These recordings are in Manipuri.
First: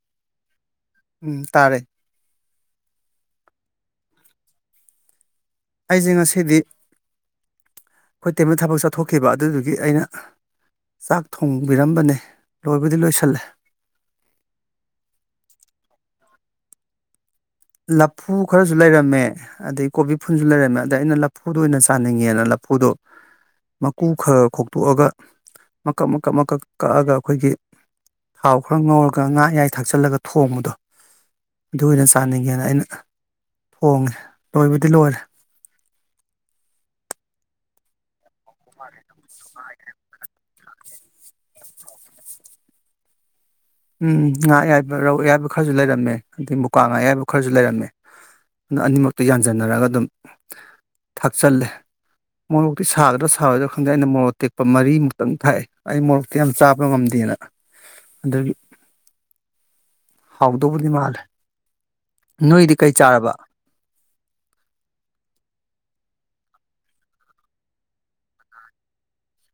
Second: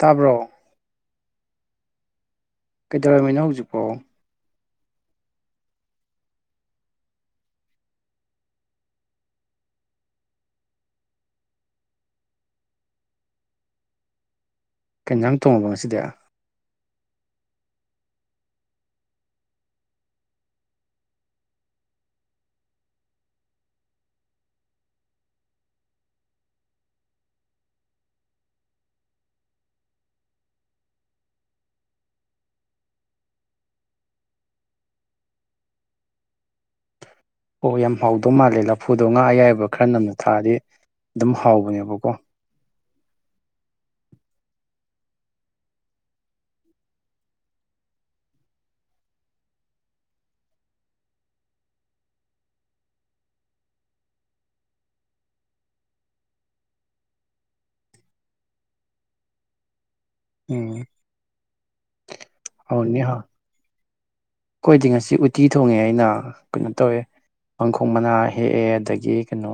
ꯇꯥꯕ꯭ꯔꯣ ꯎꯝ ꯇꯥꯔꯦ ꯀꯩꯗꯧꯔꯝꯃꯤꯅꯣ ꯍꯧꯖꯤꯛꯐꯥꯎ ꯑꯩꯁꯦ ꯉꯁꯤꯗꯤ ꯑꯩꯈꯣꯏ ꯇꯦꯝꯅ ꯊꯕꯛ ꯆꯠꯊꯣꯛꯈꯤꯕ ꯑꯗꯨꯗꯨꯒꯤ ꯑꯩꯅ ꯆꯥꯛ ꯊꯣꯡꯕꯤꯔꯝꯕꯅꯤ ꯂꯣꯏꯕꯨꯗꯤ ꯂꯣꯏꯁꯤꯜꯂꯦ ꯀꯦꯟꯖꯥꯡ ꯊꯣꯡꯉꯕ ꯉꯁꯤꯗꯤ ꯂꯐꯨ ꯈꯔꯁꯨ ꯂꯩꯔꯝꯃꯦ ꯑꯗꯩ ꯀꯣꯕꯤ ꯐꯨꯜꯁꯨ ꯂꯩꯔꯝꯃꯦ ꯑꯗ ꯑꯩꯅ ꯂꯐꯨꯗ ꯑꯣꯏꯅ ꯆꯥꯅꯤꯡꯉꯦꯅ ꯂꯐꯨ ꯐꯨꯗꯣ ꯃꯀꯨ ꯈꯔ ꯈꯣꯛꯇꯣꯛꯑꯒ ꯃꯀꯞ ꯃꯀꯛ ꯃꯀꯛ ꯀꯛꯑꯒ ꯑꯩꯈꯣꯏꯒꯤ ꯊꯥꯎ ꯈꯔ ꯉꯧꯔꯒ ꯉꯥ ꯌꯥꯌꯥꯏ ꯊꯥꯛꯆꯤꯜꯂꯒ ꯊꯣꯡꯕꯗꯣ ꯑꯗꯨ ꯑꯣꯏꯅ ꯆꯥꯅꯤꯡꯉꯤ ꯒꯦꯅ ꯑꯩꯅ ꯊꯣꯡꯉꯦ ꯂꯣꯏꯕꯨꯗꯤ ꯂꯣꯏꯔꯦ ꯑꯣ ꯌꯥꯝ ꯍꯥꯎꯗꯧ ꯃꯥꯜꯂꯦ ꯂꯐꯨꯗꯣ ꯉꯥ ꯑꯌꯥꯏꯕ ꯈꯔ ꯅꯝꯅ ꯊꯥꯛꯑꯗꯤ ꯑꯗꯨꯝ ꯍꯥꯎꯕꯅꯦꯕꯀꯣ ꯎꯝ ꯉꯥ ꯑꯌꯥꯏꯕ ꯔꯧ ꯑꯌꯥꯏꯕ ꯈꯔꯖꯨ ꯂꯩꯔꯝꯃꯦ ꯑꯗꯩ ꯃꯨꯀꯥ ꯉꯥ ꯑꯌꯥꯏꯕ ꯈꯔꯖꯨ ꯂꯩꯔꯝꯃꯦ ꯑꯅꯤꯃꯛꯇ ꯌꯥꯟꯁꯤꯟꯅꯔꯒ ꯑꯗꯨꯝ ꯊꯥꯛꯆꯜꯂꯦ ꯃꯣꯔꯣꯛꯇꯤ ꯁꯥꯒꯗ꯭ꯔꯥ ꯁꯥꯔꯣꯏꯗ꯭ꯔꯥ ꯈꯪꯗꯦ ꯑꯩꯅ ꯃꯣꯔꯣꯛ ꯇꯦꯛꯄ ꯃꯔꯤꯃꯨꯛꯇꯪ ꯊꯥꯛꯑꯦ ꯑꯩ ꯃꯣꯔꯣꯛꯇꯤ ꯌꯥꯝ ꯆꯥꯕ ꯉꯝꯗꯦ [unintelligible] ꯑꯗꯨꯒꯤ ꯎꯝ ꯍꯥꯎꯗꯧꯕꯨꯗꯤ ꯃꯥꯜꯂꯦ ꯅꯣꯏꯗꯤ ꯀꯩ ꯆꯥꯔꯕ ꯈꯣꯏꯗꯤ ꯉꯁꯤ ꯎꯇꯤ ꯊꯣꯡꯉꯦ ꯑꯩꯅ ꯀꯩꯅꯣ ꯇꯧꯋꯦ ꯄꯥꯡꯈꯣꯛ ꯃꯅꯥ ꯍꯦꯛꯑꯦ ꯑꯗꯒꯤ ꯀꯩꯅꯣ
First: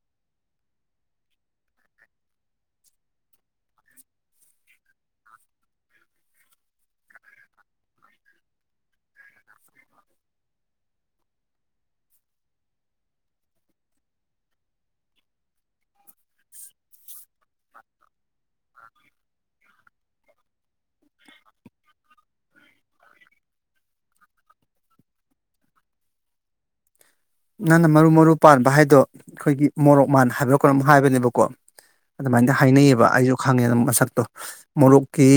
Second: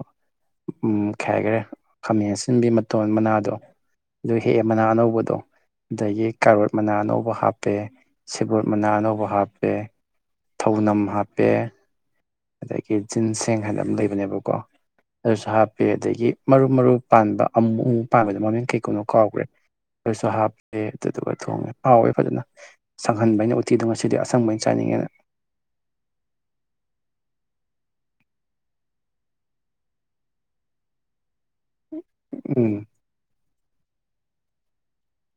ꯎꯝ [unintelligible] ꯈꯥꯃꯦꯟ ꯑꯁꯤꯟꯕꯤ ꯃꯇꯣꯟ ꯃꯅꯥꯗꯣ ꯑꯥꯗꯨ ꯍꯦꯛꯑꯦ ꯃꯅꯥ ꯑꯅꯧꯕꯗꯣ ꯑꯥꯗꯒꯤ ꯀꯥꯔꯣꯠ ꯃꯅꯥ ꯑꯥꯅꯧꯕ ꯍꯥꯞꯄꯦ ꯁꯦꯕꯣꯠ ꯃꯅꯥ ꯑꯅꯧꯕ ꯍꯥꯞ ꯄꯦ ꯊꯧꯅꯝ ꯍꯥꯞꯄꯦ ꯑꯗꯒꯤ ꯖꯤꯟ ꯁꯦꯡ ꯍꯥꯏꯅ ꯑꯃ ꯂꯩꯕꯅꯦꯕꯀꯣ ꯑꯥꯗꯨꯁꯨ ꯍꯥꯞꯄꯦ ꯑꯗꯒꯤ ꯃꯔꯨ ꯃꯔꯨ ꯄꯥꯟꯕ ꯑꯃꯨ ꯄꯥꯟꯕꯗ ꯃꯃꯤꯡ ꯀꯩꯀꯧꯅꯣ ꯀꯥꯎꯒ꯭ꯔꯦ ꯑꯥꯗꯨꯁꯨ ꯍꯥꯞꯄꯦ ꯑꯗꯨꯗꯨꯒ ꯊꯣꯡꯉꯦ ꯍꯥꯎꯋꯦ ꯐꯖꯅ ꯁꯪꯍꯟꯕ ꯑꯩꯅ ꯎꯠꯇꯤꯗꯣ ꯉꯁꯤꯗꯤ ꯑꯥꯁꯪꯕ ꯑꯣꯏꯅ ꯆꯥꯅꯤꯡꯉꯦꯅ [inaudible] ꯅꯪꯅ ꯃꯔꯨ ꯃꯔꯨ ꯄꯥꯟꯕ ꯍꯥꯏꯗꯣ ꯈꯣꯏꯒꯤ ꯃꯣꯔꯣꯛ ꯃꯥꯟ ꯍꯥꯏꯕ꯭ꯔꯥ ꯀꯩꯅꯣꯝ ꯍꯥꯏꯕꯅꯦꯕꯀꯣ ꯑꯗꯨꯃꯥꯏꯅ ꯎꯝ ꯍꯥꯏꯅꯩꯌꯦꯕ ꯑꯩꯖꯨ ꯈꯪꯉꯦ ꯑꯗꯨ ꯃꯁꯛꯇꯣ ꯃꯣꯔꯣꯛꯀꯤ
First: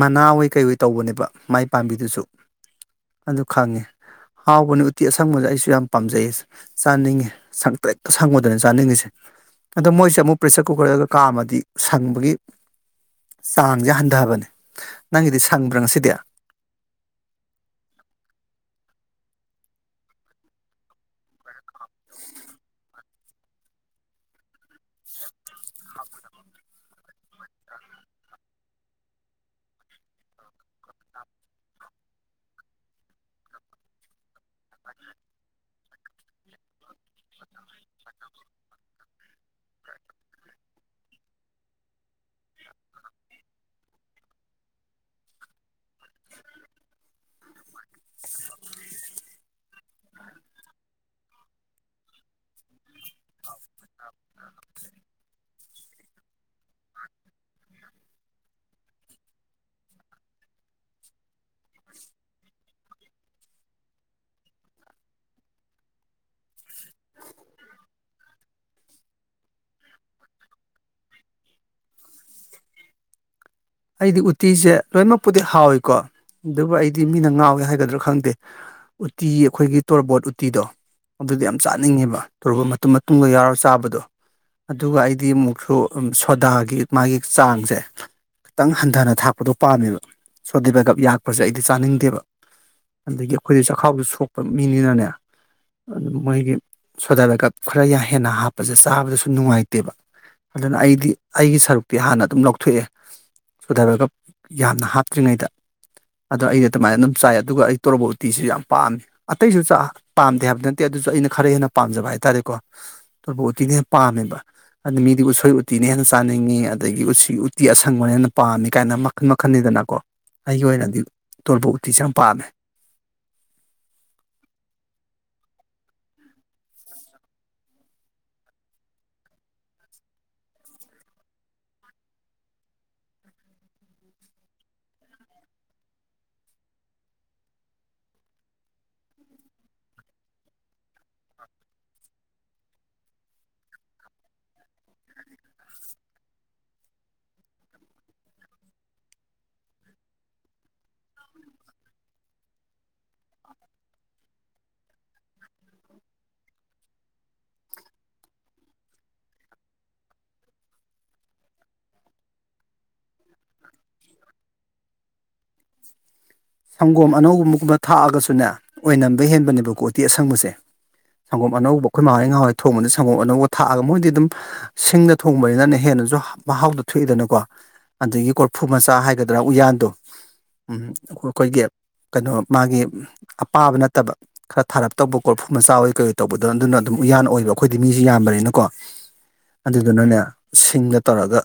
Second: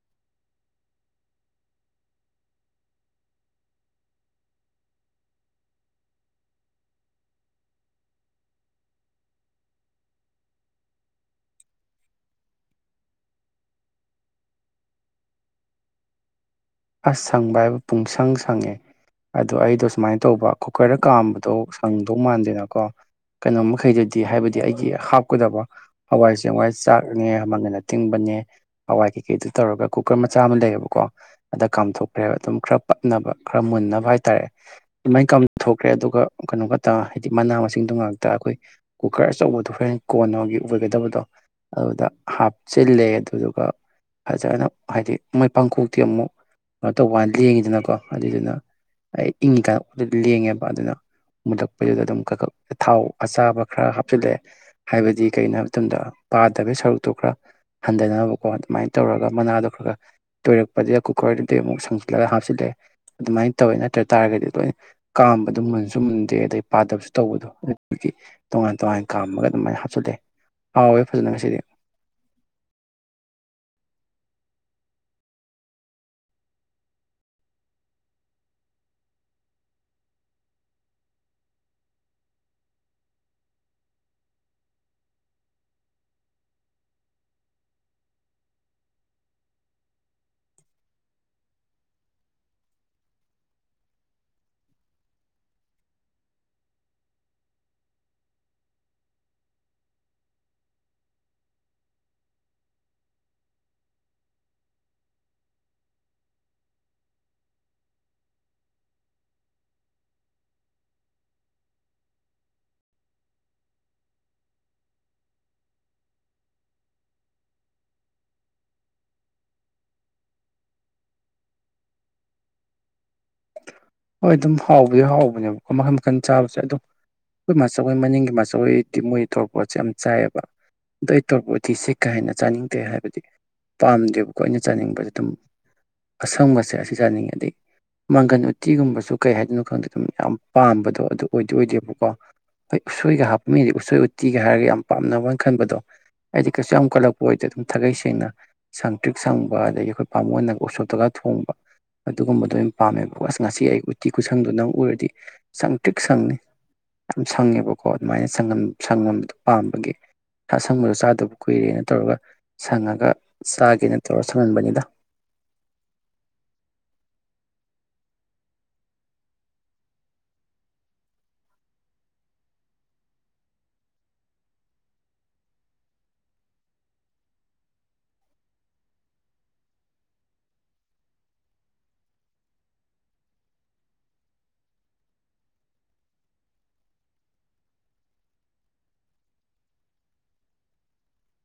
ꯃꯅꯥꯑꯣꯏ ꯀꯩꯑꯣꯏ ꯇꯧꯕꯅꯦꯕ ꯃꯥꯏ ꯄꯥꯝꯕꯤꯗꯨꯖꯨ ꯑꯗꯨ ꯈꯪꯉꯦ ꯍꯥꯎꯕꯅꯤ ꯎꯇꯤ ꯑꯁꯪꯕꯗ ꯑꯩꯁꯨ ꯌꯥꯝ ꯄꯥꯝꯖꯩꯌꯦ ꯆꯥꯅꯤꯡꯉꯤ ꯁꯪꯇ꯭ꯔꯤꯛ ꯁꯪꯕꯗꯨꯅꯦ ꯆꯥꯅꯤꯡꯉꯤꯁꯦ ꯑꯥꯗꯣ ꯃꯣꯏꯁꯦ ꯑꯃꯨꯛ ꯄ꯭ꯔꯦꯁꯔ ꯀꯨꯀꯔꯗꯒ ꯀꯥꯝꯃꯗꯤ ꯁꯪꯕꯒꯤ ꯆꯥꯡꯖꯦ ꯍꯟꯗꯕꯅꯦ ꯅꯪꯒꯤꯗꯤ ꯁꯪꯕ꯭ꯔꯥ ꯉꯁꯤꯗꯤ ꯑꯁ ꯁꯪꯕ ꯍꯥꯏꯕ ꯄꯨꯡꯁꯪ ꯁꯪꯉꯦ ꯑꯗꯣ ꯑꯩꯗꯣ ꯁꯨꯃꯥꯏꯅ ꯇꯧꯕ ꯀꯨꯀꯔꯗ ꯀꯥꯝꯕꯗꯣ ꯁꯪꯗꯧ ꯃꯥꯟꯗꯦꯅꯀꯣ ꯀꯩꯅꯣ ꯃꯈꯩꯗꯨꯗꯤ ꯍꯥꯏꯕꯗꯤ ꯑꯩꯒꯤ ꯍꯥꯞꯀꯗꯕ ꯍꯋꯥꯏ ꯆꯦꯡꯋꯥꯏ ꯆꯥꯛꯅꯦ ꯃꯪꯒꯟ ꯑꯇꯤꯡꯕ ꯅꯦ ꯍꯋꯥꯏ ꯀꯩꯀꯩꯗꯨ ꯇꯧꯔꯒ ꯀꯨꯀꯔ ꯃꯆꯥ ꯑꯃ ꯂꯩꯌꯦꯕꯀꯣ ꯑꯗ ꯀꯥꯝꯊꯣꯛꯈ꯭ꯔꯦꯕ ꯑꯗꯨꯝ ꯈꯔ ꯄꯠꯅꯕ ꯈꯔ ꯃꯨꯟꯅꯕ ꯍꯥꯏꯇꯥꯔꯦ ꯑꯗꯨꯃꯥꯏ ꯀꯥꯝꯊꯣꯛꯈ꯭ꯔꯦ ꯑꯗꯨꯒ ꯀꯩꯅꯣ ꯈꯛꯇ ꯍꯥꯏꯗꯤ ꯃꯅꯥ ꯃꯁꯤꯡꯗꯨ ꯉꯥꯛꯇ ꯑꯥꯈꯣꯏ ꯀꯨꯀꯔ ꯑꯆꯧꯕꯗꯣ ꯍꯣꯔꯦꯟ ꯀꯣꯟꯅꯒꯤ ꯑꯣꯏꯒꯗꯕꯗꯣ ꯑꯗꯨꯗ ꯍꯥꯞꯆꯤꯜꯂꯦ ꯑꯗꯨꯗꯨꯒ ꯐꯖꯅ ꯍꯥꯏꯗꯤ ꯃꯣꯏ ꯄꯥꯡꯀꯣꯛꯇꯤ ꯑꯃꯨꯛ [unintelligible] ꯂꯦꯡꯉꯤꯗꯅꯀꯣ ꯑꯗꯨꯏꯗꯨꯅ ꯑꯩ ꯏꯪꯉꯤꯀꯥꯟꯗ ꯂꯦꯡꯉꯦꯕ ꯑꯗꯨꯅ ꯃꯨꯜꯂꯛꯄꯩꯗꯨꯗ ꯑꯗꯨꯝ ꯈꯛ ꯈꯛꯓ ꯊꯥꯎ ꯑꯁꯥꯕ ꯈꯔ ꯍꯥꯞꯆꯤꯜꯂꯦ ꯍꯥꯏꯕꯗꯤ ꯀꯩꯒꯤꯅꯣ ꯍꯥꯏꯕ ꯃꯇꯝꯗ ꯄꯥꯗꯕꯒꯤ ꯁꯔꯨꯛꯇꯨ ꯈꯔ ꯍꯟꯗꯅꯕꯀꯣ ꯑꯗꯨꯃꯥꯏ ꯇꯧꯔꯒ ꯃꯅꯥꯗꯣ ꯈꯔ ꯈꯔ ꯇꯣꯏꯔꯛꯄꯗꯒꯤ ꯑꯀꯨꯞ ꯈꯣꯏ ꯑꯗꯨꯗꯤ ꯑꯃꯨꯛ ꯁꯪꯖꯤꯜꯂꯒ ꯍꯥꯞꯆꯤꯜꯂꯦ ꯑꯗꯨꯃꯥꯏ ꯇꯧꯋꯦ ꯅꯠꯇ꯭ꯔ ꯇꯥꯔꯒꯗꯤ ꯂꯣꯏꯅ ꯀꯥꯝꯕꯗꯣ ꯃꯨꯟꯁꯨ ꯃꯨꯟꯗꯦ ꯑꯗꯩ ꯄꯥꯗꯕꯁꯨ ꯇꯧꯕꯗꯣ ꯇꯣꯉꯥꯟ ꯇꯣꯉꯥꯟ ꯀꯥꯝꯃꯒ ꯑꯗꯨꯃꯥꯏꯅ ꯍꯥꯞꯆꯤꯜꯂꯦ ꯍꯥꯎꯋꯦ ꯐꯖꯅ ꯉꯁꯤꯗꯤ ꯑꯩꯗꯤ ꯎꯇꯤꯖꯦ ꯂꯣꯏꯅꯃꯛꯄꯨꯗꯤ ꯍꯥꯎꯋꯤꯀꯣ ꯑꯗꯨꯕꯨ ꯑꯩꯗꯤ ꯃꯤꯅ ꯉꯥꯎꯋꯦ ꯍꯥꯏꯒꯗ꯭ꯔꯥ ꯈꯪꯗꯦ ꯎꯇꯤ ꯑꯈꯣꯏꯒꯤ ꯇꯣꯔꯕꯣꯠ ꯎꯇꯤꯗꯣ ꯑꯗꯨꯗꯤ ꯌꯥꯝ ꯆꯥꯅꯤꯡꯉꯦꯕ ꯇꯧꯔꯕꯣꯠ ꯃꯇꯨꯝ ꯃꯇꯨꯝꯒ ꯌꯥꯎꯔꯒ ꯆꯥꯕꯗꯣ ꯑꯗꯨꯒ ꯑꯩꯗꯤ ꯑꯃꯨꯛꯁꯨ ꯁꯣꯗꯥꯒꯤ ꯃꯥꯒꯤ ꯆꯥꯡꯖꯦ ꯈꯤꯇꯪ ꯍꯟꯊꯅ ꯊꯥꯛꯄꯗꯣ ꯄꯥꯝꯃꯦꯕ ꯁꯣ ꯗꯤ ꯕꯩꯒꯞ ꯌꯥꯛꯄꯖꯦ ꯑꯩꯗꯤ ꯆꯥꯅꯤꯡꯗꯦꯕ ꯑꯗꯒꯤ ꯈꯣꯏꯗꯤ ꯆꯈꯥꯎꯖꯨ ꯁꯣꯛꯄ ꯃꯤꯅꯤꯅꯅꯦ ꯑꯗꯨ ꯃꯣꯏꯒꯤ ꯁꯣꯗꯥꯕꯩꯒꯞ ꯈꯔ ꯍꯦꯟꯅ ꯍꯥꯞꯄꯁꯦ ꯆꯥꯕꯗꯁꯨ ꯅꯨꯡꯉꯥꯏꯇꯦꯕ ꯑꯗꯨꯅ ꯑꯩꯗꯤ ꯑꯩꯒꯤ ꯁꯔꯨꯛꯇꯤ ꯍꯥꯟꯅ ꯑꯗꯨꯝ ꯂꯧꯊꯣꯛꯑꯦ ꯁꯣꯗꯥꯕꯩꯒꯞ ꯌꯥꯝꯅ ꯍꯥꯞꯇ꯭ꯔꯤꯉꯩꯗ ꯑꯗꯣ ꯑꯩ ꯑꯗꯨꯃꯥꯏꯅ ꯑꯗꯨꯝ ꯆꯥꯏ ꯑꯗꯨꯒ ꯑꯩ ꯇꯣꯔꯕꯣꯠ ꯎꯇꯤꯁꯤ ꯌꯥꯝ ꯄꯥꯝꯃꯤ ꯑꯇꯩꯖꯨ ꯆꯥ ꯄꯥꯝꯗꯦ ꯍꯥꯏꯕ ꯅꯠꯇꯦ ꯑꯗꯨꯖꯨ ꯑꯩꯅ ꯈꯔ ꯍꯦꯟꯅ ꯄꯥꯝꯖꯕ ꯍꯥꯏꯇꯥꯔꯦꯀꯣ ꯇꯣꯔꯕꯣꯠ ꯎꯇꯤꯅ ꯍꯦꯟꯅ ꯄꯥꯝꯃꯦꯕ ꯑꯥꯗꯨ ꯃꯤꯗꯤ ꯎꯁꯣꯏ ꯎꯇꯤꯅꯦ ꯍꯦꯟꯅ ꯆꯥꯅꯤꯡꯉꯤ ꯑꯥꯗꯒꯤ ꯎꯁꯤ ꯎꯠ ꯇꯤ ꯑꯥꯁꯪꯕꯅꯦꯅ ꯄꯥꯝꯃꯤ ꯀꯥꯏꯅ ꯃꯈꯟ ꯃꯈꯜꯅꯤꯗꯅꯀꯣ ꯑꯩꯒꯤ ꯑꯣꯏꯅꯗꯤ ꯇꯣꯔꯕꯣꯠ ꯎꯇꯤꯁꯦ ꯌꯥꯝ ꯄꯥꯝꯃꯦ ꯍꯣꯏ ꯑꯗꯨꯝ ꯍꯥꯎꯕꯗꯤ ꯍꯥꯎꯕꯅꯦꯕꯀꯣ ꯃꯈꯟ ꯃꯈꯟ ꯆꯥꯕꯁꯦ ꯑꯗꯨꯝ ꯈꯣꯏ ꯃꯥꯆꯧ ꯍꯣꯏ ꯃꯅꯤꯡꯒꯤ ꯃꯥꯆꯧ ꯍꯣꯏꯗꯤ ꯃꯣꯏ ꯇꯧꯛꯕꯣꯠꯁꯦ ꯌꯥꯝ ꯆꯥꯏꯑꯕ ꯑꯗꯣ ꯑꯩ ꯇꯧꯔꯕꯣꯠ ꯎꯇꯤ ꯁꯤ ꯀꯌꯥ ꯍꯦꯟꯅ ꯆꯥꯅꯤꯡꯗꯦ ꯍꯥꯏꯕꯗꯤ ꯄꯥꯝꯗꯦꯕꯀꯣ ꯑꯩꯅ ꯆꯥꯅꯤꯡꯕꯖꯦ ꯑꯗꯨꯝ ꯑꯁꯪꯕꯁꯦ ꯑꯁꯤ ꯆꯥꯅꯤꯡꯉꯦꯗꯤ ꯃꯪꯒꯟ ꯎꯠ ꯇꯤꯒꯨꯝꯕꯁꯨ ꯀꯩ ꯍꯥꯏꯗꯨꯅꯣ ꯈꯪꯗꯦ ꯑꯗꯨꯝ ꯌꯥꯝ ꯄꯥꯝꯕꯗꯣ ꯑꯗꯨ ꯑꯣꯏꯗꯤ ꯑꯣꯏꯗꯦꯕꯀꯣ ꯍꯣꯏ ꯎꯁꯣꯏꯒ ꯍꯥꯞꯄ ꯃꯤꯗꯤ ꯎꯁꯣꯏ ꯎꯠꯇꯤꯒ ꯍꯥꯏꯔꯒ ꯌꯥꯝ ꯄꯥꯝꯅꯕꯣꯏ ꯈꯟꯕꯗꯣ ꯑꯩꯗꯤ ꯀꯩꯁꯨ ꯌꯥꯝ ꯀꯜꯂꯛꯄ ꯑꯣꯏꯗꯦ ꯑꯗꯨꯝ ꯊꯥꯒꯩ ꯁꯦꯡꯅ ꯁꯪ ꯇ꯭ꯔꯤꯛ ꯁꯪꯕ ꯑꯗꯒꯤ ꯑꯈꯣꯏ ꯕꯥꯃꯣꯟꯅꯒ ꯎꯁꯣꯞꯇꯒ ꯊꯣꯡꯕ ꯑꯗꯨꯒꯨꯝꯕꯗꯣ ꯌꯥꯝ ꯄꯥꯝꯃꯦꯕꯀꯣ ꯑꯁ ꯉꯁꯤ ꯑꯩ ꯎꯠꯇꯤ ꯀꯨꯁꯪꯗꯨ ꯅꯪ ꯎꯔꯗꯤ ꯁꯪ ꯇ꯭ꯔꯤꯛ ꯁꯪꯅꯤ ꯌꯥꯝ ꯁꯪꯉꯦꯕꯀꯣ ꯑꯗꯨꯃꯥꯏꯅ ꯁꯪꯉꯝ ꯁꯪꯉꯝꯕꯗꯣ ꯄꯥꯝꯕꯒꯤ ꯑꯁꯪꯕꯗꯣ ꯆꯥꯗꯕ ꯀꯨꯏꯔꯦꯅ ꯇꯧꯔꯒ ꯁꯪꯉꯒ ꯆꯥꯒꯦꯅ ꯇꯧꯔ ꯁꯪꯍꯟꯕꯅꯤꯗ [inaudible] ꯁꯪꯒꯣꯝ ꯑꯅꯧꯕꯨꯝꯒꯨꯝꯕ ꯊꯥꯛꯑꯒꯁꯨꯅꯦ ꯑꯣꯏꯅꯝꯕ ꯍꯦꯟꯕꯅꯦꯕꯀꯣ ꯎꯇꯤ ꯑꯁꯪꯕꯁꯦ ꯁꯪꯒꯣꯝ ꯑꯅꯧꯕ ꯈꯣꯏ ꯃꯥ ꯍꯣꯏ ꯉꯥꯋꯥꯏ ꯊꯣꯡꯕꯗ ꯁꯪꯒꯣꯝ ꯑꯅꯧꯕ ꯊꯥꯛꯑꯒ ꯃꯣꯏꯗꯤ ꯑꯗꯨꯝ ꯁꯤꯡꯅ ꯊꯣꯡꯕꯅꯤꯅ ꯅꯦ ꯍꯦꯟ ꯅꯁꯨ ꯃꯍꯥꯎꯗꯨ ꯊꯣꯛꯏꯗꯅꯀꯣ ꯑꯗꯒꯤ ꯀꯣꯔꯐꯨ ꯃꯆꯥ ꯍꯥꯏꯒꯗ꯭ꯔꯥ ꯎꯌꯥꯟꯗꯣ ꯎꯝ ꯑꯣꯈꯣꯏ ꯀꯣꯏꯒꯤ ꯀꯩꯅꯣ ꯃꯥꯒꯤ ꯑꯄꯥꯕ ꯅꯠꯇꯕ ꯈꯔ ꯊꯥꯔꯞ ꯇꯧꯕ ꯈꯣꯠꯐꯨ ꯃꯆꯥ ꯑꯣꯏ ꯀꯩ ꯑꯣꯏ ꯇꯧꯕꯗꯣ ꯑꯗꯨꯅ ꯑꯗꯨꯝ ꯎꯌꯥꯟ ꯑꯣꯏꯕ ꯑꯈꯣꯏꯗꯤ ꯃꯤꯁꯤ ꯌꯥꯝꯕꯅꯤꯅꯀꯣ ꯑꯗꯨꯗꯨꯅꯅꯣ ꯁꯤꯡꯗ ꯇꯧꯔꯒ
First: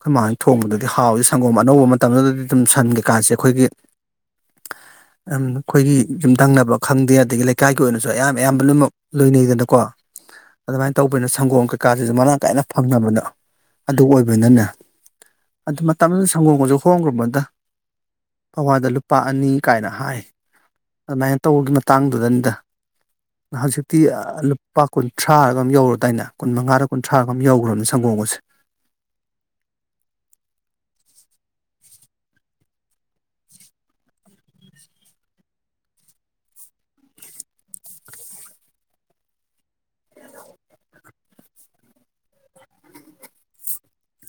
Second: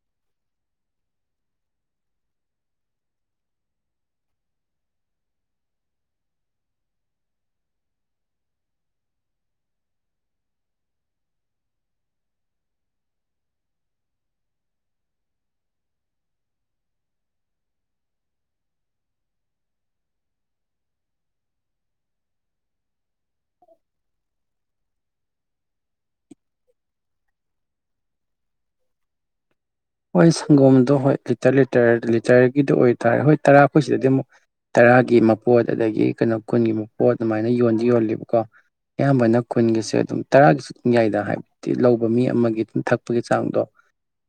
ꯈꯣꯏ ꯃꯥ ꯍꯣꯏꯅ ꯊꯣꯡꯕꯗꯗꯤ ꯍꯥꯎꯋꯤ ꯁꯪꯒꯣꯝ ꯑꯅꯧꯕ ꯃꯇꯝꯗꯨꯗꯗꯤ ꯑꯗꯨꯝ ꯁꯟ ꯀꯩꯀꯥꯁꯦ ꯑꯩꯈꯣꯏꯒꯤ [inaudible] ꯑꯝ ꯈꯣꯏꯒꯤ ꯌꯨꯝꯗꯪꯅꯕ ꯈꯪꯗꯦ ꯑꯗꯒꯤ ꯂꯩꯀꯥꯏꯒꯤ ꯑꯣꯏꯅꯁꯨ ꯑꯌꯥꯝ ꯑꯌꯥꯝꯕ ꯂꯣꯏꯃꯛ ꯂꯣꯏꯅꯩꯗꯅꯀꯣ ꯑꯗꯨꯃꯥꯏꯅ ꯇꯧꯕꯅꯤꯅ ꯁꯪꯒꯣꯝ ꯀꯩꯀꯥꯁꯤꯁꯨ ꯃꯔꯥꯡ ꯀꯥꯏꯅ ꯐꯪꯅꯕꯗꯣ ꯑꯗꯨ ꯑꯣꯏꯕꯅꯤꯅꯅꯦ ꯑꯗꯨ ꯃꯇꯝꯗꯨꯗ ꯁꯪꯒꯣꯝꯒꯁꯨ ꯍꯣꯡꯒ꯭ꯔꯕꯗ ꯄꯋꯥꯗ ꯂꯨꯞ ꯂꯨꯄꯥ ꯑꯅꯤ ꯀꯥꯏꯅ ꯍꯥꯏ ꯑꯗꯨꯃꯥꯏꯅ ꯇꯧ ꯃꯇꯥꯡꯗꯨꯗꯅꯤꯗ ꯍꯧꯇꯤꯛꯇꯤ ꯑꯥ ꯂꯨꯞ ꯂꯨꯄꯥ ꯀꯨꯟꯊ꯭ꯔꯥꯔ ꯀꯩꯅꯣꯝꯃ ꯌꯧꯔꯗꯥꯏꯅꯦ ꯀꯨꯟ ꯃꯉꯥꯒ ꯀꯨꯟꯊ꯭ꯔꯥ ꯔ ꯀꯩꯅꯣꯝꯃ ꯌꯧꯈ꯭ꯔꯕꯅꯦ ꯁꯪꯒꯣꯝꯒꯁꯦ [inaudible] ꯍꯣꯏ ꯁꯪꯒꯣꯝꯗꯣ ꯍꯣꯏ ꯂꯤꯇꯔ ꯂꯤꯇꯔ ꯂꯤꯇꯔꯒꯤꯗꯣ ꯑꯣꯏꯇꯥꯔꯦ ꯍꯣꯏ ꯇꯔꯥ ꯈꯣꯏꯁꯤꯗꯗꯤ ꯑꯃꯨꯛ ꯇꯔꯥꯒꯤ ꯃꯄꯣꯠ ꯑꯗꯒꯤ ꯀꯩꯅꯣ ꯀꯨꯟꯒꯤ ꯃꯄꯣꯠ ꯑꯗꯨꯃꯥꯏꯅ ꯌꯣꯟꯗꯤ ꯌꯣꯜꯂꯤꯦꯕꯀꯣ ꯑꯌꯥꯝꯕꯅ ꯈꯨꯨꯟꯒꯤꯁꯦ ꯑꯗꯨꯝ ꯇꯔꯥꯒꯤꯁꯨꯨꯝ ꯌꯥꯏꯗ ꯍꯥꯏꯕꯗꯤ ꯂꯧꯕ ꯃꯤ ꯑꯃꯒꯤ ꯑꯗꯨꯝ ꯊꯛꯄꯒꯤ ꯆꯥꯡꯗꯣ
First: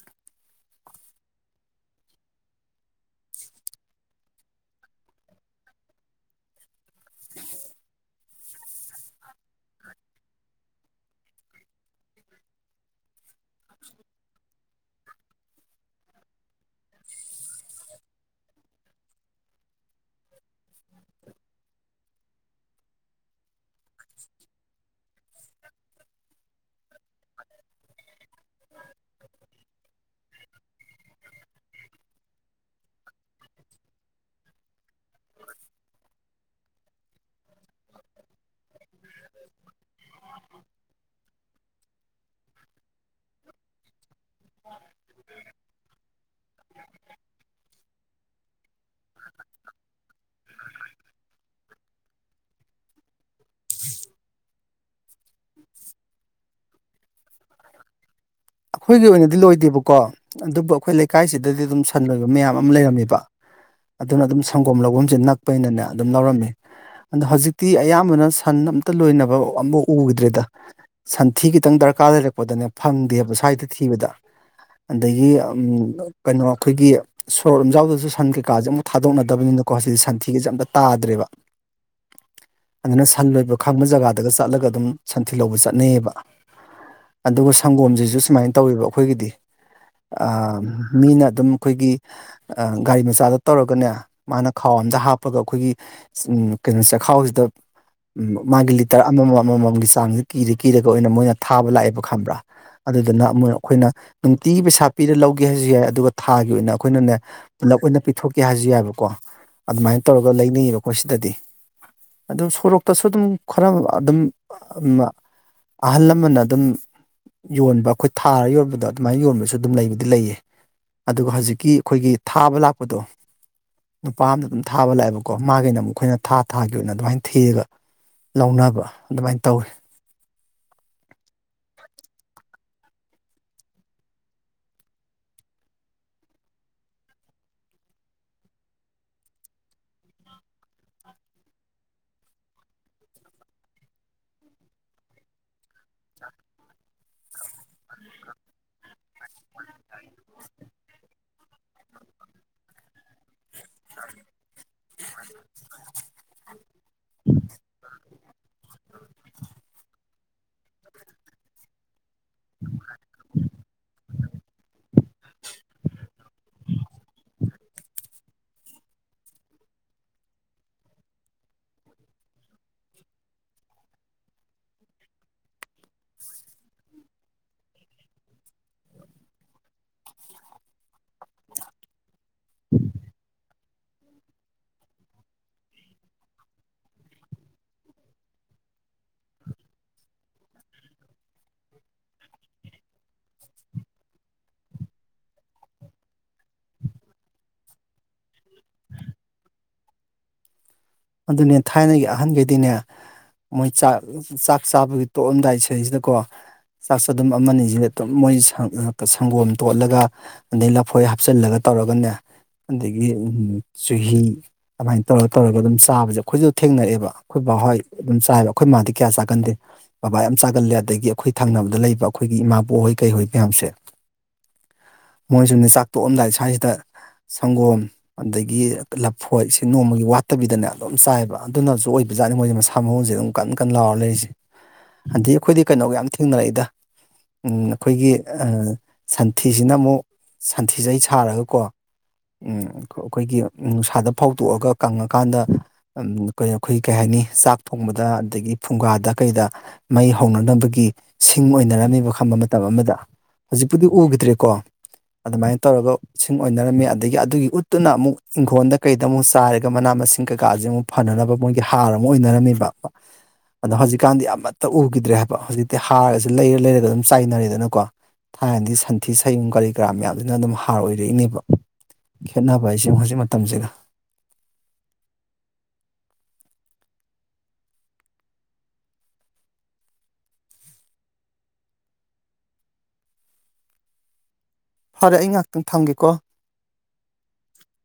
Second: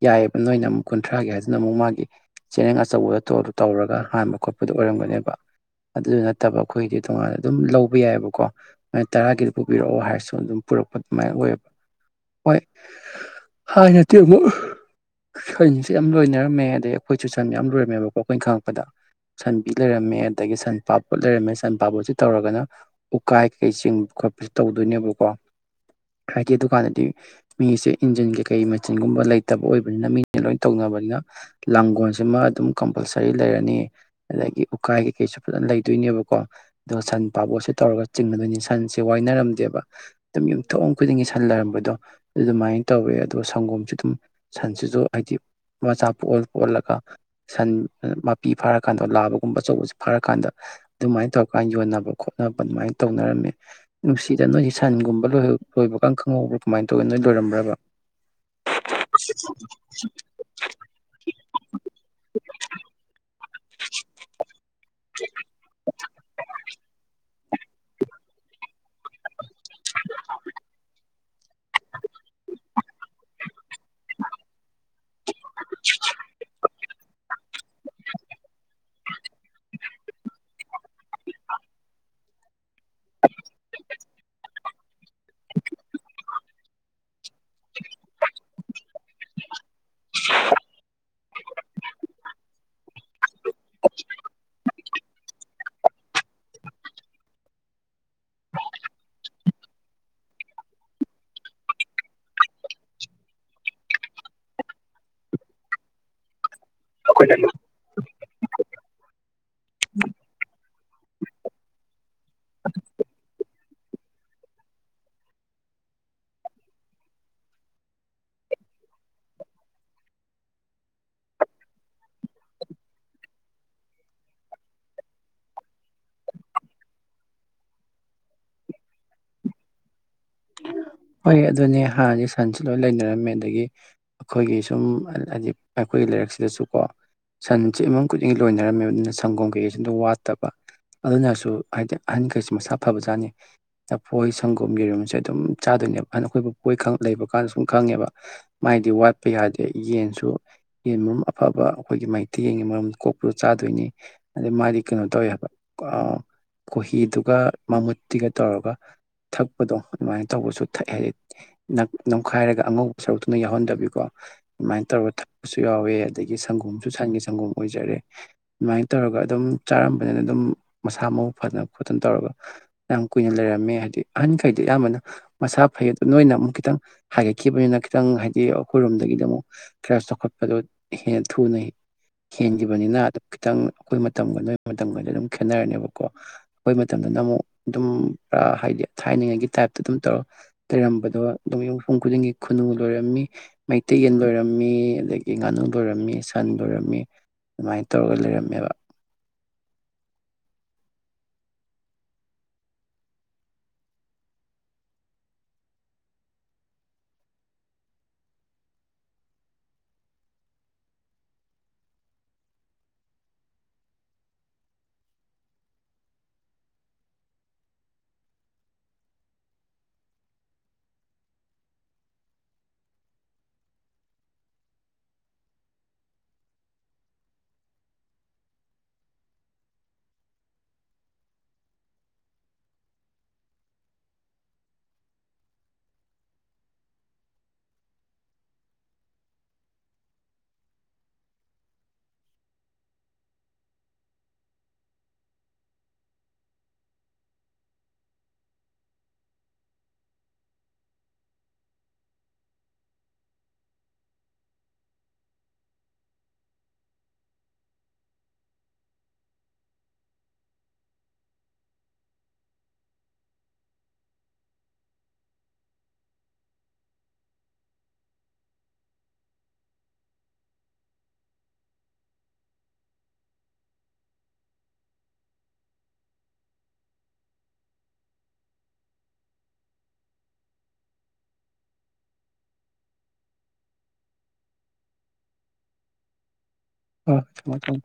ꯌꯥꯏꯞ ꯅꯣꯏꯅ ꯑꯃꯨꯛ ꯀꯨꯟꯊ꯭ꯔꯥꯒꯤ ꯍꯥꯏꯁꯤꯅ ꯑꯃꯨꯛ ꯃꯥꯒꯤ ꯆꯦꯔꯡ ꯑꯆꯧꯕꯗꯣ ꯇꯣꯗꯨ ꯇꯧꯔꯒ ꯍꯥꯟꯕ ꯈꯣꯠꯄꯗꯨ ꯑꯣꯏꯔꯝꯒꯅꯦꯕ ꯑꯗꯨꯗꯨ ꯅꯠꯇꯕ ꯑꯈꯣꯏꯗꯤ ꯇꯣꯉꯥꯟꯅ ꯑꯗꯨꯝ ꯂꯧꯕ ꯌꯥꯏꯑꯕꯀꯣ ꯃꯥꯏ ꯇꯔꯥꯒꯤ ꯄꯨꯕꯤꯔꯛꯑꯣ ꯍꯥꯏꯔꯁꯨ ꯑꯗꯨꯝ ꯄꯨꯔꯛꯄ ꯑꯗꯨꯃꯥꯏꯅ ꯑꯣꯏꯌꯦꯕ ꯍꯣꯏ ꯍꯥꯏ ꯅꯠꯇꯦ ꯑꯃꯨꯛ ꯁꯞꯁꯦ ꯌꯥꯝ ꯂꯣꯏꯅꯔꯝꯃꯦ ꯑꯗꯩ ꯑꯩꯈꯣꯏꯁꯨ ꯁꯟ ꯌꯥꯝ ꯂꯣꯏꯔꯝꯃꯦꯕꯀꯣ ꯑꯈꯣꯏꯅ ꯈꯪꯉꯛꯄꯗ ꯁꯟꯕꯤ ꯂꯩꯔꯝꯃꯦ ꯑꯗꯒꯤ ꯁꯟꯄꯥꯕꯣꯠ ꯂꯩꯔꯝꯃꯦ ꯁꯟꯄꯥꯕꯣꯠꯁꯤ ꯇꯧꯔꯒꯅ ꯎꯀꯥꯏ ꯀꯩꯀꯩ ꯆꯤꯡꯕ ꯈꯠꯄꯖꯦ ꯇꯧꯗꯣꯏꯅꯦꯕꯀꯣ ꯍꯥꯏꯗꯤ ꯗꯨꯀꯥꯟꯗꯗꯤ ꯃꯤꯁꯦ ꯏꯟꯖꯤꯟ ꯀꯩꯀꯩ ꯃꯆꯤꯟꯒꯨꯝꯕ ꯂꯩꯇꯕ ꯑꯣꯏꯕ ꯕꯅꯤꯅ ꯃꯤ ꯂꯣꯏꯅ ꯇꯧꯅꯕꯅꯤꯅ ꯂꯥꯡꯒꯣꯜꯁꯤꯃꯥ ꯑꯗꯨꯝ ꯀꯝꯄꯜꯁꯔꯤ ꯂꯩꯔꯅꯤ ꯑꯗꯒꯤ ꯎꯀꯥꯏ ꯀꯩꯀꯩꯁꯨ ꯐꯖ ꯂꯩꯗꯣꯏꯅꯦꯕꯀꯣ ꯑꯗꯣ ꯁꯟ ꯄꯥꯕꯣꯠꯁꯦ ꯇꯧꯔꯒ ꯆꯤꯡꯒꯗꯣꯏꯅꯤ ꯁꯟ ꯋꯥꯏꯅꯔꯝꯗꯦꯕꯥ ꯑꯗꯨꯝ ꯌꯨꯝꯊꯣꯡ ꯈꯨꯗꯤꯡꯒꯤ ꯁꯟ ꯍꯜ ꯂꯩꯔꯝꯕꯗꯣ ꯑꯗꯨꯃꯥꯏꯅ ꯇꯧꯋꯦ ꯑꯗꯨꯒ ꯁꯪꯒꯣꯝꯁꯨ ꯑꯗꯨꯝ ꯁꯟꯁꯤꯖꯨ ꯍꯥꯏꯗꯤ ꯃꯆꯥ ꯄꯣꯛꯑꯜ ꯄꯣꯛꯑꯜꯂꯒ ꯁꯟ ꯃꯄꯤ ꯐꯥꯔꯛ ꯀꯥꯟꯗ ꯂꯥꯕꯒꯨꯝꯕ ꯑꯆꯧꯕꯁꯦ ꯐꯥꯔꯀꯥꯟꯗ ꯑꯗꯨꯃꯥꯏ ꯇꯧꯔꯀꯥꯟ ꯌꯣꯟꯅꯕ ꯈꯣꯠꯅꯕ ꯑꯗꯨꯃꯥꯏꯅ ꯇꯧꯅꯔꯝꯃꯦ ꯅꯨꯡꯁꯤꯗ ꯅꯣꯏꯒꯤ ꯁꯟꯒꯨꯝꯕ ꯂꯣꯏꯍꯧ ꯂꯣꯏꯕꯀꯥꯟ ꯈꯪꯍꯧꯕ꯭ꯔꯥ ꯀꯃꯥꯏꯅ ꯇꯧꯒꯦ ꯅꯣꯏ ꯂꯣꯏꯔꯝꯕ꯭ꯔꯕ [inaudible] ꯑꯈꯣꯏꯒꯤ ꯑꯣꯏꯅꯗꯤ ꯂꯣꯏꯗꯦꯕꯀꯣ ꯑꯗꯨꯕꯨ ꯑꯩꯈꯣꯏ ꯂꯩꯀꯥꯏꯁꯤꯗꯗꯤ ꯑꯗꯨꯝ ꯁꯟꯂꯣꯏꯕ ꯃꯌꯥꯝ ꯑꯃ ꯂꯩꯔꯝꯃꯦꯕꯥ ꯑꯗꯨꯅ ꯑꯗꯨꯝ ꯁꯪꯒꯣꯝ ꯂꯧꯕꯝꯖꯦ ꯅꯛꯄꯅꯤꯅꯦ ꯑꯗꯨꯝ ꯂꯧꯔꯝꯃꯤ [unintelligible] ꯍꯧꯖꯤꯛꯇꯤ ꯑꯌꯥꯝꯕꯅ ꯁꯟ ꯑꯝꯇ ꯂꯣꯏꯅꯕ ꯑꯝꯕꯣꯛ ꯎꯗ꯭ꯔꯦꯗ ꯁꯟꯊꯤ ꯈꯤꯇꯪ ꯗꯔꯀꯥꯔ ꯂꯩꯔꯛꯄꯗꯅꯦ ꯐꯪꯗꯦꯕ ꯁ꯭ꯋꯥꯏꯗ ꯊꯤꯕꯗ ꯑꯗꯒꯤ ꯑꯝ ꯀꯩꯅꯣ ꯈꯣꯏꯒꯤ ꯁꯣꯔꯣꯛ ꯂꯝꯖꯥꯎꯗꯖꯨ ꯁꯟ ꯀꯩꯀꯥꯖꯦ ꯑꯝꯕꯣꯛ ꯊꯥꯗꯣꯛꯅꯗꯕꯅꯤ [unintelligible] ꯀꯣ [unintelligible] ꯁꯟꯊꯤꯒꯖꯦ ꯑꯝꯇ ꯇꯥꯗ꯭ꯔꯦꯕ ꯑꯗꯨꯅ ꯁꯟ ꯂꯣꯏꯕ ꯈꯪꯕ ꯖꯒꯥꯗꯒ ꯆꯠꯂꯒ ꯑꯗꯨꯝ ꯁꯟꯊꯤ ꯂꯧꯕ ꯆꯠꯅꯩꯌꯦꯕꯥ ꯑꯗꯨꯒ ꯁꯪꯒꯣꯝꯖꯤꯖꯨ ꯁꯨꯃꯥꯏꯅ ꯇꯧꯋꯦꯕ ꯑꯥꯈꯣꯏꯒꯤꯗꯤ ꯑꯥ ꯃꯤꯅ ꯑꯗꯨꯝ ꯈꯣꯏꯒꯤ ꯑꯥ ꯒꯥꯔꯤ ꯃꯆꯥꯗ ꯇꯧꯔꯒꯅꯦ ꯃꯥꯅ ꯈꯥꯎ ꯑꯝꯗ ꯍꯥꯞꯄꯒ ꯈꯣꯏꯒꯤ ꯎꯝ ꯀꯅꯣ ꯆꯦꯈꯥꯎꯖꯤꯗ ꯎꯝ ꯃꯥꯒꯤ ꯂꯤꯇꯔ ꯑꯃꯃꯝ ꯑꯃꯃꯝꯒꯤ ꯆꯥꯡꯖꯦ ꯀꯤꯔ ꯀꯤꯔꯒ ꯑꯣꯏꯅ ꯃꯣꯏꯅ ꯊꯥꯕ ꯂꯥꯛꯑꯦꯕ ꯈꯝꯕ꯭ꯔꯥ ꯑꯗꯨꯗꯨꯅ ꯑꯃꯨ ꯑꯩꯈꯣꯏꯅ ꯅꯨꯡꯇꯤꯒꯤ ꯄꯩꯁꯥ ꯄꯤꯔ ꯂꯧꯒꯦ ꯍꯥꯏꯖꯨ ꯌꯥꯏ ꯑꯗꯨꯒ ꯊꯥꯒꯤ ꯑꯣꯏꯅ ꯈꯣꯏꯅꯅꯦ ꯄꯨꯂꯞ ꯑꯣꯏꯅ ꯄꯤ ꯊꯣꯛꯀꯦ ꯍꯥꯏꯖꯨ ꯌꯥꯏꯕꯀꯣ ꯑꯗꯨꯃꯥꯏ ꯇꯧꯔꯒ ꯂꯩꯅꯩꯌꯦꯕꯀꯣ ꯈꯣꯏ ꯁꯤꯗꯗꯤ ꯑꯗꯨ ꯁꯣꯔꯣꯛꯇꯁꯨ ꯑꯗꯨꯝ ꯈꯔ ꯑꯗꯨꯝ ꯑꯃ ꯑꯍꯜ ꯂꯃꯟꯅ ꯑꯗꯨꯝ ꯌꯣꯟꯕ ꯈꯣꯏ ꯊꯥꯔ ꯌꯣꯟꯕꯗꯣ ꯑꯗꯨꯃꯥꯏꯟ ꯌꯣꯟꯕꯖꯨ ꯑꯗꯨꯝ ꯂꯩꯕꯨꯗꯤ ꯂꯩꯌꯦ ꯑꯗꯨꯒ ꯍꯖꯤꯛꯀꯤ ꯈꯣꯏꯒꯤ ꯊꯥꯕ ꯂꯥꯛꯄꯗꯣ ꯅꯨꯄꯥ ꯑꯝꯅ ꯑꯗꯨꯝ ꯊꯥꯕ ꯂꯥꯛꯑꯦꯕꯀꯣ ꯃꯥꯒꯤꯅ ꯑꯃꯨꯛ ꯑꯩꯈꯣꯏꯅ ꯊꯥ ꯊꯥꯒꯤ ꯑꯣꯏꯅ ꯑꯗꯨꯃꯥꯏꯅ ꯊꯤꯔꯒ ꯂꯧꯅꯕ ꯑꯗꯨꯃꯥꯏ ꯇꯧꯔꯦ ꯁꯟꯁꯨ ꯂꯣꯏ ꯂꯩꯅꯔꯝꯃꯦ ꯑꯗꯒꯤ ꯑꯈꯣꯏꯒꯤ ꯁꯨꯝ ꯍꯥꯏꯗꯤ ꯑꯩꯈꯣꯏꯒꯤ ꯂꯩꯔꯛꯁꯤꯗꯁꯨꯀꯣ ꯁꯟꯖꯦ ꯏꯃꯨꯡ ꯈꯨꯗꯤꯡꯒꯤ ꯂꯣꯏꯅꯔꯝꯃꯦꯕ ꯑꯗꯨꯅ ꯁꯪꯒꯣꯝ ꯀꯩꯀꯩꯖꯨ ꯑꯗꯨꯝ ꯋꯥꯠꯇꯕ ꯑꯗꯨꯅꯁꯨ ꯍꯥꯏꯗꯤ ꯑꯥꯍꯟꯈꯩꯁꯦ ꯃꯁꯥ ꯐꯕꯖꯥꯠꯅꯤ ꯂꯐꯣꯏ ꯁꯪꯒꯣꯝ ꯌꯦꯔꯨꯝꯁꯦ ꯑꯗꯨꯝ ꯆꯥꯗꯣꯏꯅꯦꯕ [unintelligible] ꯑꯥꯈꯣꯏ ꯄꯨꯄꯨ ꯍꯣꯏ ꯈ ꯂꯩꯕꯀꯥꯟꯗ ꯁꯨꯝ ꯈꯪꯉꯦꯕꯥ ꯃꯥꯏꯗꯤ ꯋꯥꯠꯄ ꯌꯥꯗꯦ ꯌꯦꯟꯁꯨ ꯌꯦꯟ ꯃꯔꯨꯝ ꯑꯐꯕ ꯑꯥꯈꯣꯏꯒꯤ ꯃꯩꯇꯩ ꯌꯦꯟꯒꯤ ꯃꯔꯨꯝ ꯀꯣꯛꯄ ꯆꯥꯗꯣꯏꯅꯤ ꯑꯗꯩ ꯃꯥꯗꯤ ꯀꯩꯅꯣ ꯇꯧꯋꯦ ꯍꯥꯏꯕ ꯑꯥ ꯀꯣꯍꯤꯗꯨꯒ ꯃꯃꯨꯠꯇꯤꯒ ꯇꯧꯔꯒ ꯊꯛꯄꯗꯣ ꯑꯗꯨꯃꯥꯏ ꯇꯧꯕꯁꯨ ꯊꯛꯑꯦ ꯍꯥꯏꯗꯤ ꯅꯞ ꯅꯝꯈꯥꯏꯔꯒ ꯑꯥꯉꯧꯕ ꯁꯔꯨꯛꯇꯨꯅ ꯌꯥꯎꯍꯟꯗꯕꯤꯀꯣ ꯑꯗꯨꯃꯥꯏꯅ ꯇꯧꯔ ꯊ ꯄꯁꯨꯨ ꯌꯥꯎꯋꯦ ꯑꯗꯒꯤ ꯁꯪꯒꯣꯝꯁꯨ ꯁꯟꯒꯤ ꯁꯪꯒꯣꯝ ꯑꯣꯏꯖꯔꯦ ꯑꯗꯨꯃꯥꯏ ꯇꯧꯔꯒ ꯑꯗꯨꯝ ꯆꯥꯔꯝꯕꯅꯤꯅ ꯑꯗꯨꯝ ꯃꯁꯥ ꯃꯎ ꯐꯗꯅ ꯈꯣꯠꯇꯅ ꯇꯧꯔꯒ ꯌꯥꯝ ꯀꯨꯏꯅ ꯂꯩꯔꯝꯃꯦ ꯍꯥꯏꯗꯤ ꯑꯥꯍꯟꯈꯩꯗꯤ ꯑꯥꯌꯥꯝꯕꯅ ꯃꯁꯥ ꯐꯩ ꯑꯗꯨ ꯅꯣꯏꯅ ꯑꯃꯨꯛ ꯈꯤꯇꯪ ꯍꯥꯏꯒꯠꯈꯤꯕꯅꯤꯅ ꯈꯤꯇꯪ ꯍꯥꯏꯗꯤ ꯑꯩꯈꯣꯏꯔꯣꯝꯗꯒꯤꯅ ꯑꯃꯨꯛ ꯈꯔ ꯆꯥꯎꯈꯠꯄꯗꯣ ꯍꯦꯟꯅ ꯊꯨꯅꯩ [inaudible] ꯍꯦꯟꯒꯤꯕꯅꯤꯅ ꯗꯨ ꯈꯤꯇꯪ ꯈꯣꯏ ꯃꯇꯝꯒ ꯅꯣꯏ ꯃꯇꯝꯒꯗꯤ ꯑꯗꯨꯝ ꯈꯦꯠꯅꯔꯅꯦꯕꯀꯣ ꯭ꯈꯣꯏ ꯃꯇꯝꯗꯅ ꯑꯃꯨꯛ ꯑꯗꯨꯝ ꯔꯥ ꯍꯥꯏꯗꯤ ꯊꯥꯏꯅꯤꯡꯉꯥꯏꯒꯤ ꯇꯥꯏꯞ [unintelligible] ꯂꯩꯔꯝꯕꯗꯣ ꯑꯗꯨꯝ ꯌꯨꯝ ꯃꯤꯄꯨꯝ ꯈꯨꯗꯤꯡꯒꯤ ꯈꯨꯅꯨ ꯂꯣꯏꯔꯝꯃꯤ ꯃꯩꯇꯩ ꯌꯦꯟ ꯂꯣꯏꯔꯝꯃꯤ ꯑꯗꯒꯤ ꯉꯥꯅꯨ ꯂꯣꯏꯔꯝꯃꯤ ꯁꯟ ꯂꯣꯏꯔꯝꯃꯤ ꯑꯗꯨꯃꯥꯏꯅ ꯇꯧꯔꯒ ꯂꯩꯔꯝꯃꯦꯕ ꯑꯥꯗꯨꯅꯦ ꯊꯥꯏꯅꯒꯤ ꯑꯥꯍꯟꯒꯩꯗꯤꯅꯦ ꯃꯣꯏ ꯆꯥꯛ ꯆꯥꯛ ꯆꯥꯕꯒꯤ ꯇꯣꯛꯑꯝꯗꯥꯏ ꯁꯤꯖꯩꯖꯤꯗꯀꯣ ꯆꯥꯛꯁ ꯑꯥꯗꯨꯝ ꯑꯃꯅꯤꯁꯤꯅ ꯑꯗꯨꯝ ꯃꯣꯏ ꯁꯪꯒꯣꯝ ꯇꯣꯠꯂꯒ ꯑꯥꯗꯩ ꯂꯐꯣꯏ ꯍꯥꯞꯆꯤꯜꯂꯒ ꯇꯧꯔꯒꯅꯦ ꯑꯥꯗꯒꯤ ꯎꯝ ꯆꯨꯍꯤ ꯑꯥꯗꯨꯃꯥꯏꯅ ꯇꯧꯔ ꯇꯧꯔꯒ ꯑꯗꯨꯝ ꯆꯥꯕꯖꯦ ꯈꯣꯏꯖꯨ ꯊꯦꯡꯅꯑꯦꯕ ꯈꯣꯏ ꯕꯥꯣꯏ ꯑꯗꯨꯝ ꯆꯥꯏꯕ ꯈꯣꯏ ꯃꯥꯗꯤ ꯀꯌꯥ ꯆꯥꯒꯟꯗꯦ ꯕꯕꯥ ꯌꯥꯝ ꯆꯥꯒꯜꯂꯦ ꯑꯥꯗꯒꯤ ꯈꯣꯏ ꯊꯪꯅꯕꯗ ꯂꯩꯕ ꯈꯣꯏꯒꯤ ꯏꯃꯥꯕꯣꯛꯍꯣꯏ ꯀꯩꯍꯣꯏ ꯃꯌꯥꯝꯁꯦ ꯃꯣꯏꯖꯨꯅꯦ ꯆꯥꯛ ꯇꯣꯛꯑꯝꯗꯥꯏ ꯁ꯭ꯋꯥꯏꯖꯤꯗ ꯁꯪꯒꯣꯝ ꯑꯥꯗꯒꯤ ꯂꯐꯣꯏ ꯁꯤ ꯅꯣꯡꯃꯒꯤ ꯋꯥꯠꯇꯕꯤꯗꯅꯦ ꯑꯥꯗꯨꯝ ꯆꯥꯏꯕ ꯑꯗꯨꯅꯖꯨ ꯑꯣꯏꯕꯖꯥꯠꯅꯤ ꯃꯣꯏꯖꯦ ꯃꯁꯥ ꯃꯎꯖꯦ ꯑꯗꯨꯝ ꯀꯟ ꯀꯟ ꯂꯥꯎꯔ ꯂꯩꯔꯤꯖꯤ ꯑꯥꯗꯤ ꯈꯣꯏꯗꯤ ꯀꯩꯅꯣꯒ ꯌꯥꯝ ꯊꯦꯡꯅꯔꯛꯏꯗ ꯎꯝ ꯑꯥꯈꯣꯏꯒꯤ ꯑꯥ ꯁꯟꯊꯤꯖꯤꯅ ꯃꯨꯛ ꯁꯟꯊꯤꯖꯩ ꯁꯥꯔꯒꯀꯣ ꯎꯝ ꯈꯣꯏꯒꯤ ꯅꯨꯡꯁꯥꯗ ꯐꯧꯗꯣꯛꯑꯒ ꯀꯪꯉꯀꯥꯟꯗ [unintelligible] ꯑꯩꯈꯣꯏ ꯀꯩ ꯍꯥꯏꯅꯤ ꯆꯥꯛ ꯊꯣꯡꯕꯗ ꯑꯗꯒꯤ ꯐꯨꯡꯒꯥꯗ ꯀꯩꯗ ꯃꯩ ꯍꯧꯅꯅꯕ ꯒꯤ ꯁꯤꯡ ꯑꯣꯏꯅꯔꯝꯃꯤꯕ ꯈꯝꯕ ꯃꯇꯝ ꯑꯃꯗ ꯍꯧꯖꯤꯛꯄꯨꯗꯤ ꯎꯈꯤꯗ꯭ꯔꯦꯀꯣ ꯑꯗꯨꯃꯥꯏ ꯇꯧꯔꯒ ꯁꯤꯡ ꯑꯣꯏꯅꯔꯝꯃꯤ ꯑꯗꯒꯤ ꯑꯗꯨꯒꯤ ꯎꯠꯇꯨꯅ ꯑꯃꯨꯛ ꯏꯪꯈꯣꯜꯗ ꯀꯩꯗ ꯑꯃꯨꯛ ꯆꯥꯔꯒ ꯃꯅꯥ ꯃꯁꯤꯡ ꯀ ꯀꯥꯁꯦ ꯑꯃꯨꯛ ꯐꯅꯅꯕ ꯃꯣꯏꯒꯤ ꯍꯥꯔ ꯑꯃꯨꯛ ꯑꯣꯏꯅꯔꯝꯃꯦꯕ ꯑꯗꯣ ꯍꯧꯖꯤꯛꯀꯥꯟꯗꯤ ꯑꯃꯠꯇ ꯎꯈꯤꯗ꯭ꯔꯦ ꯍꯥꯏꯕ ꯍꯧꯖꯤꯛꯇꯤ ꯍꯥꯔꯁꯦ ꯂꯩꯔ ꯂꯩꯔꯒ ꯑꯗꯨꯝ ꯆꯥꯏꯅꯔꯦꯗꯅꯀꯣ ꯊꯥꯏꯅꯗꯤ ꯁꯟꯊꯤ ꯁꯌꯨꯡ ꯀꯔꯤ ꯀꯔꯥ ꯃꯌꯥꯝꯁꯤꯅ ꯑꯗꯨꯝ ꯍꯥꯔ ꯑꯣꯏꯔꯛꯏꯅꯦꯕ ꯈꯦꯠꯅꯕ ꯍꯥꯏꯁꯦ ꯍꯧꯖꯤꯛ ꯃꯇꯝꯁꯤꯒ ꯐꯔꯦ ꯑꯩ ꯉꯥꯛꯇꯪ ꯊꯝꯒꯦꯀꯣ ꯑ ꯊꯝꯃꯣ ꯊꯝꯃꯣ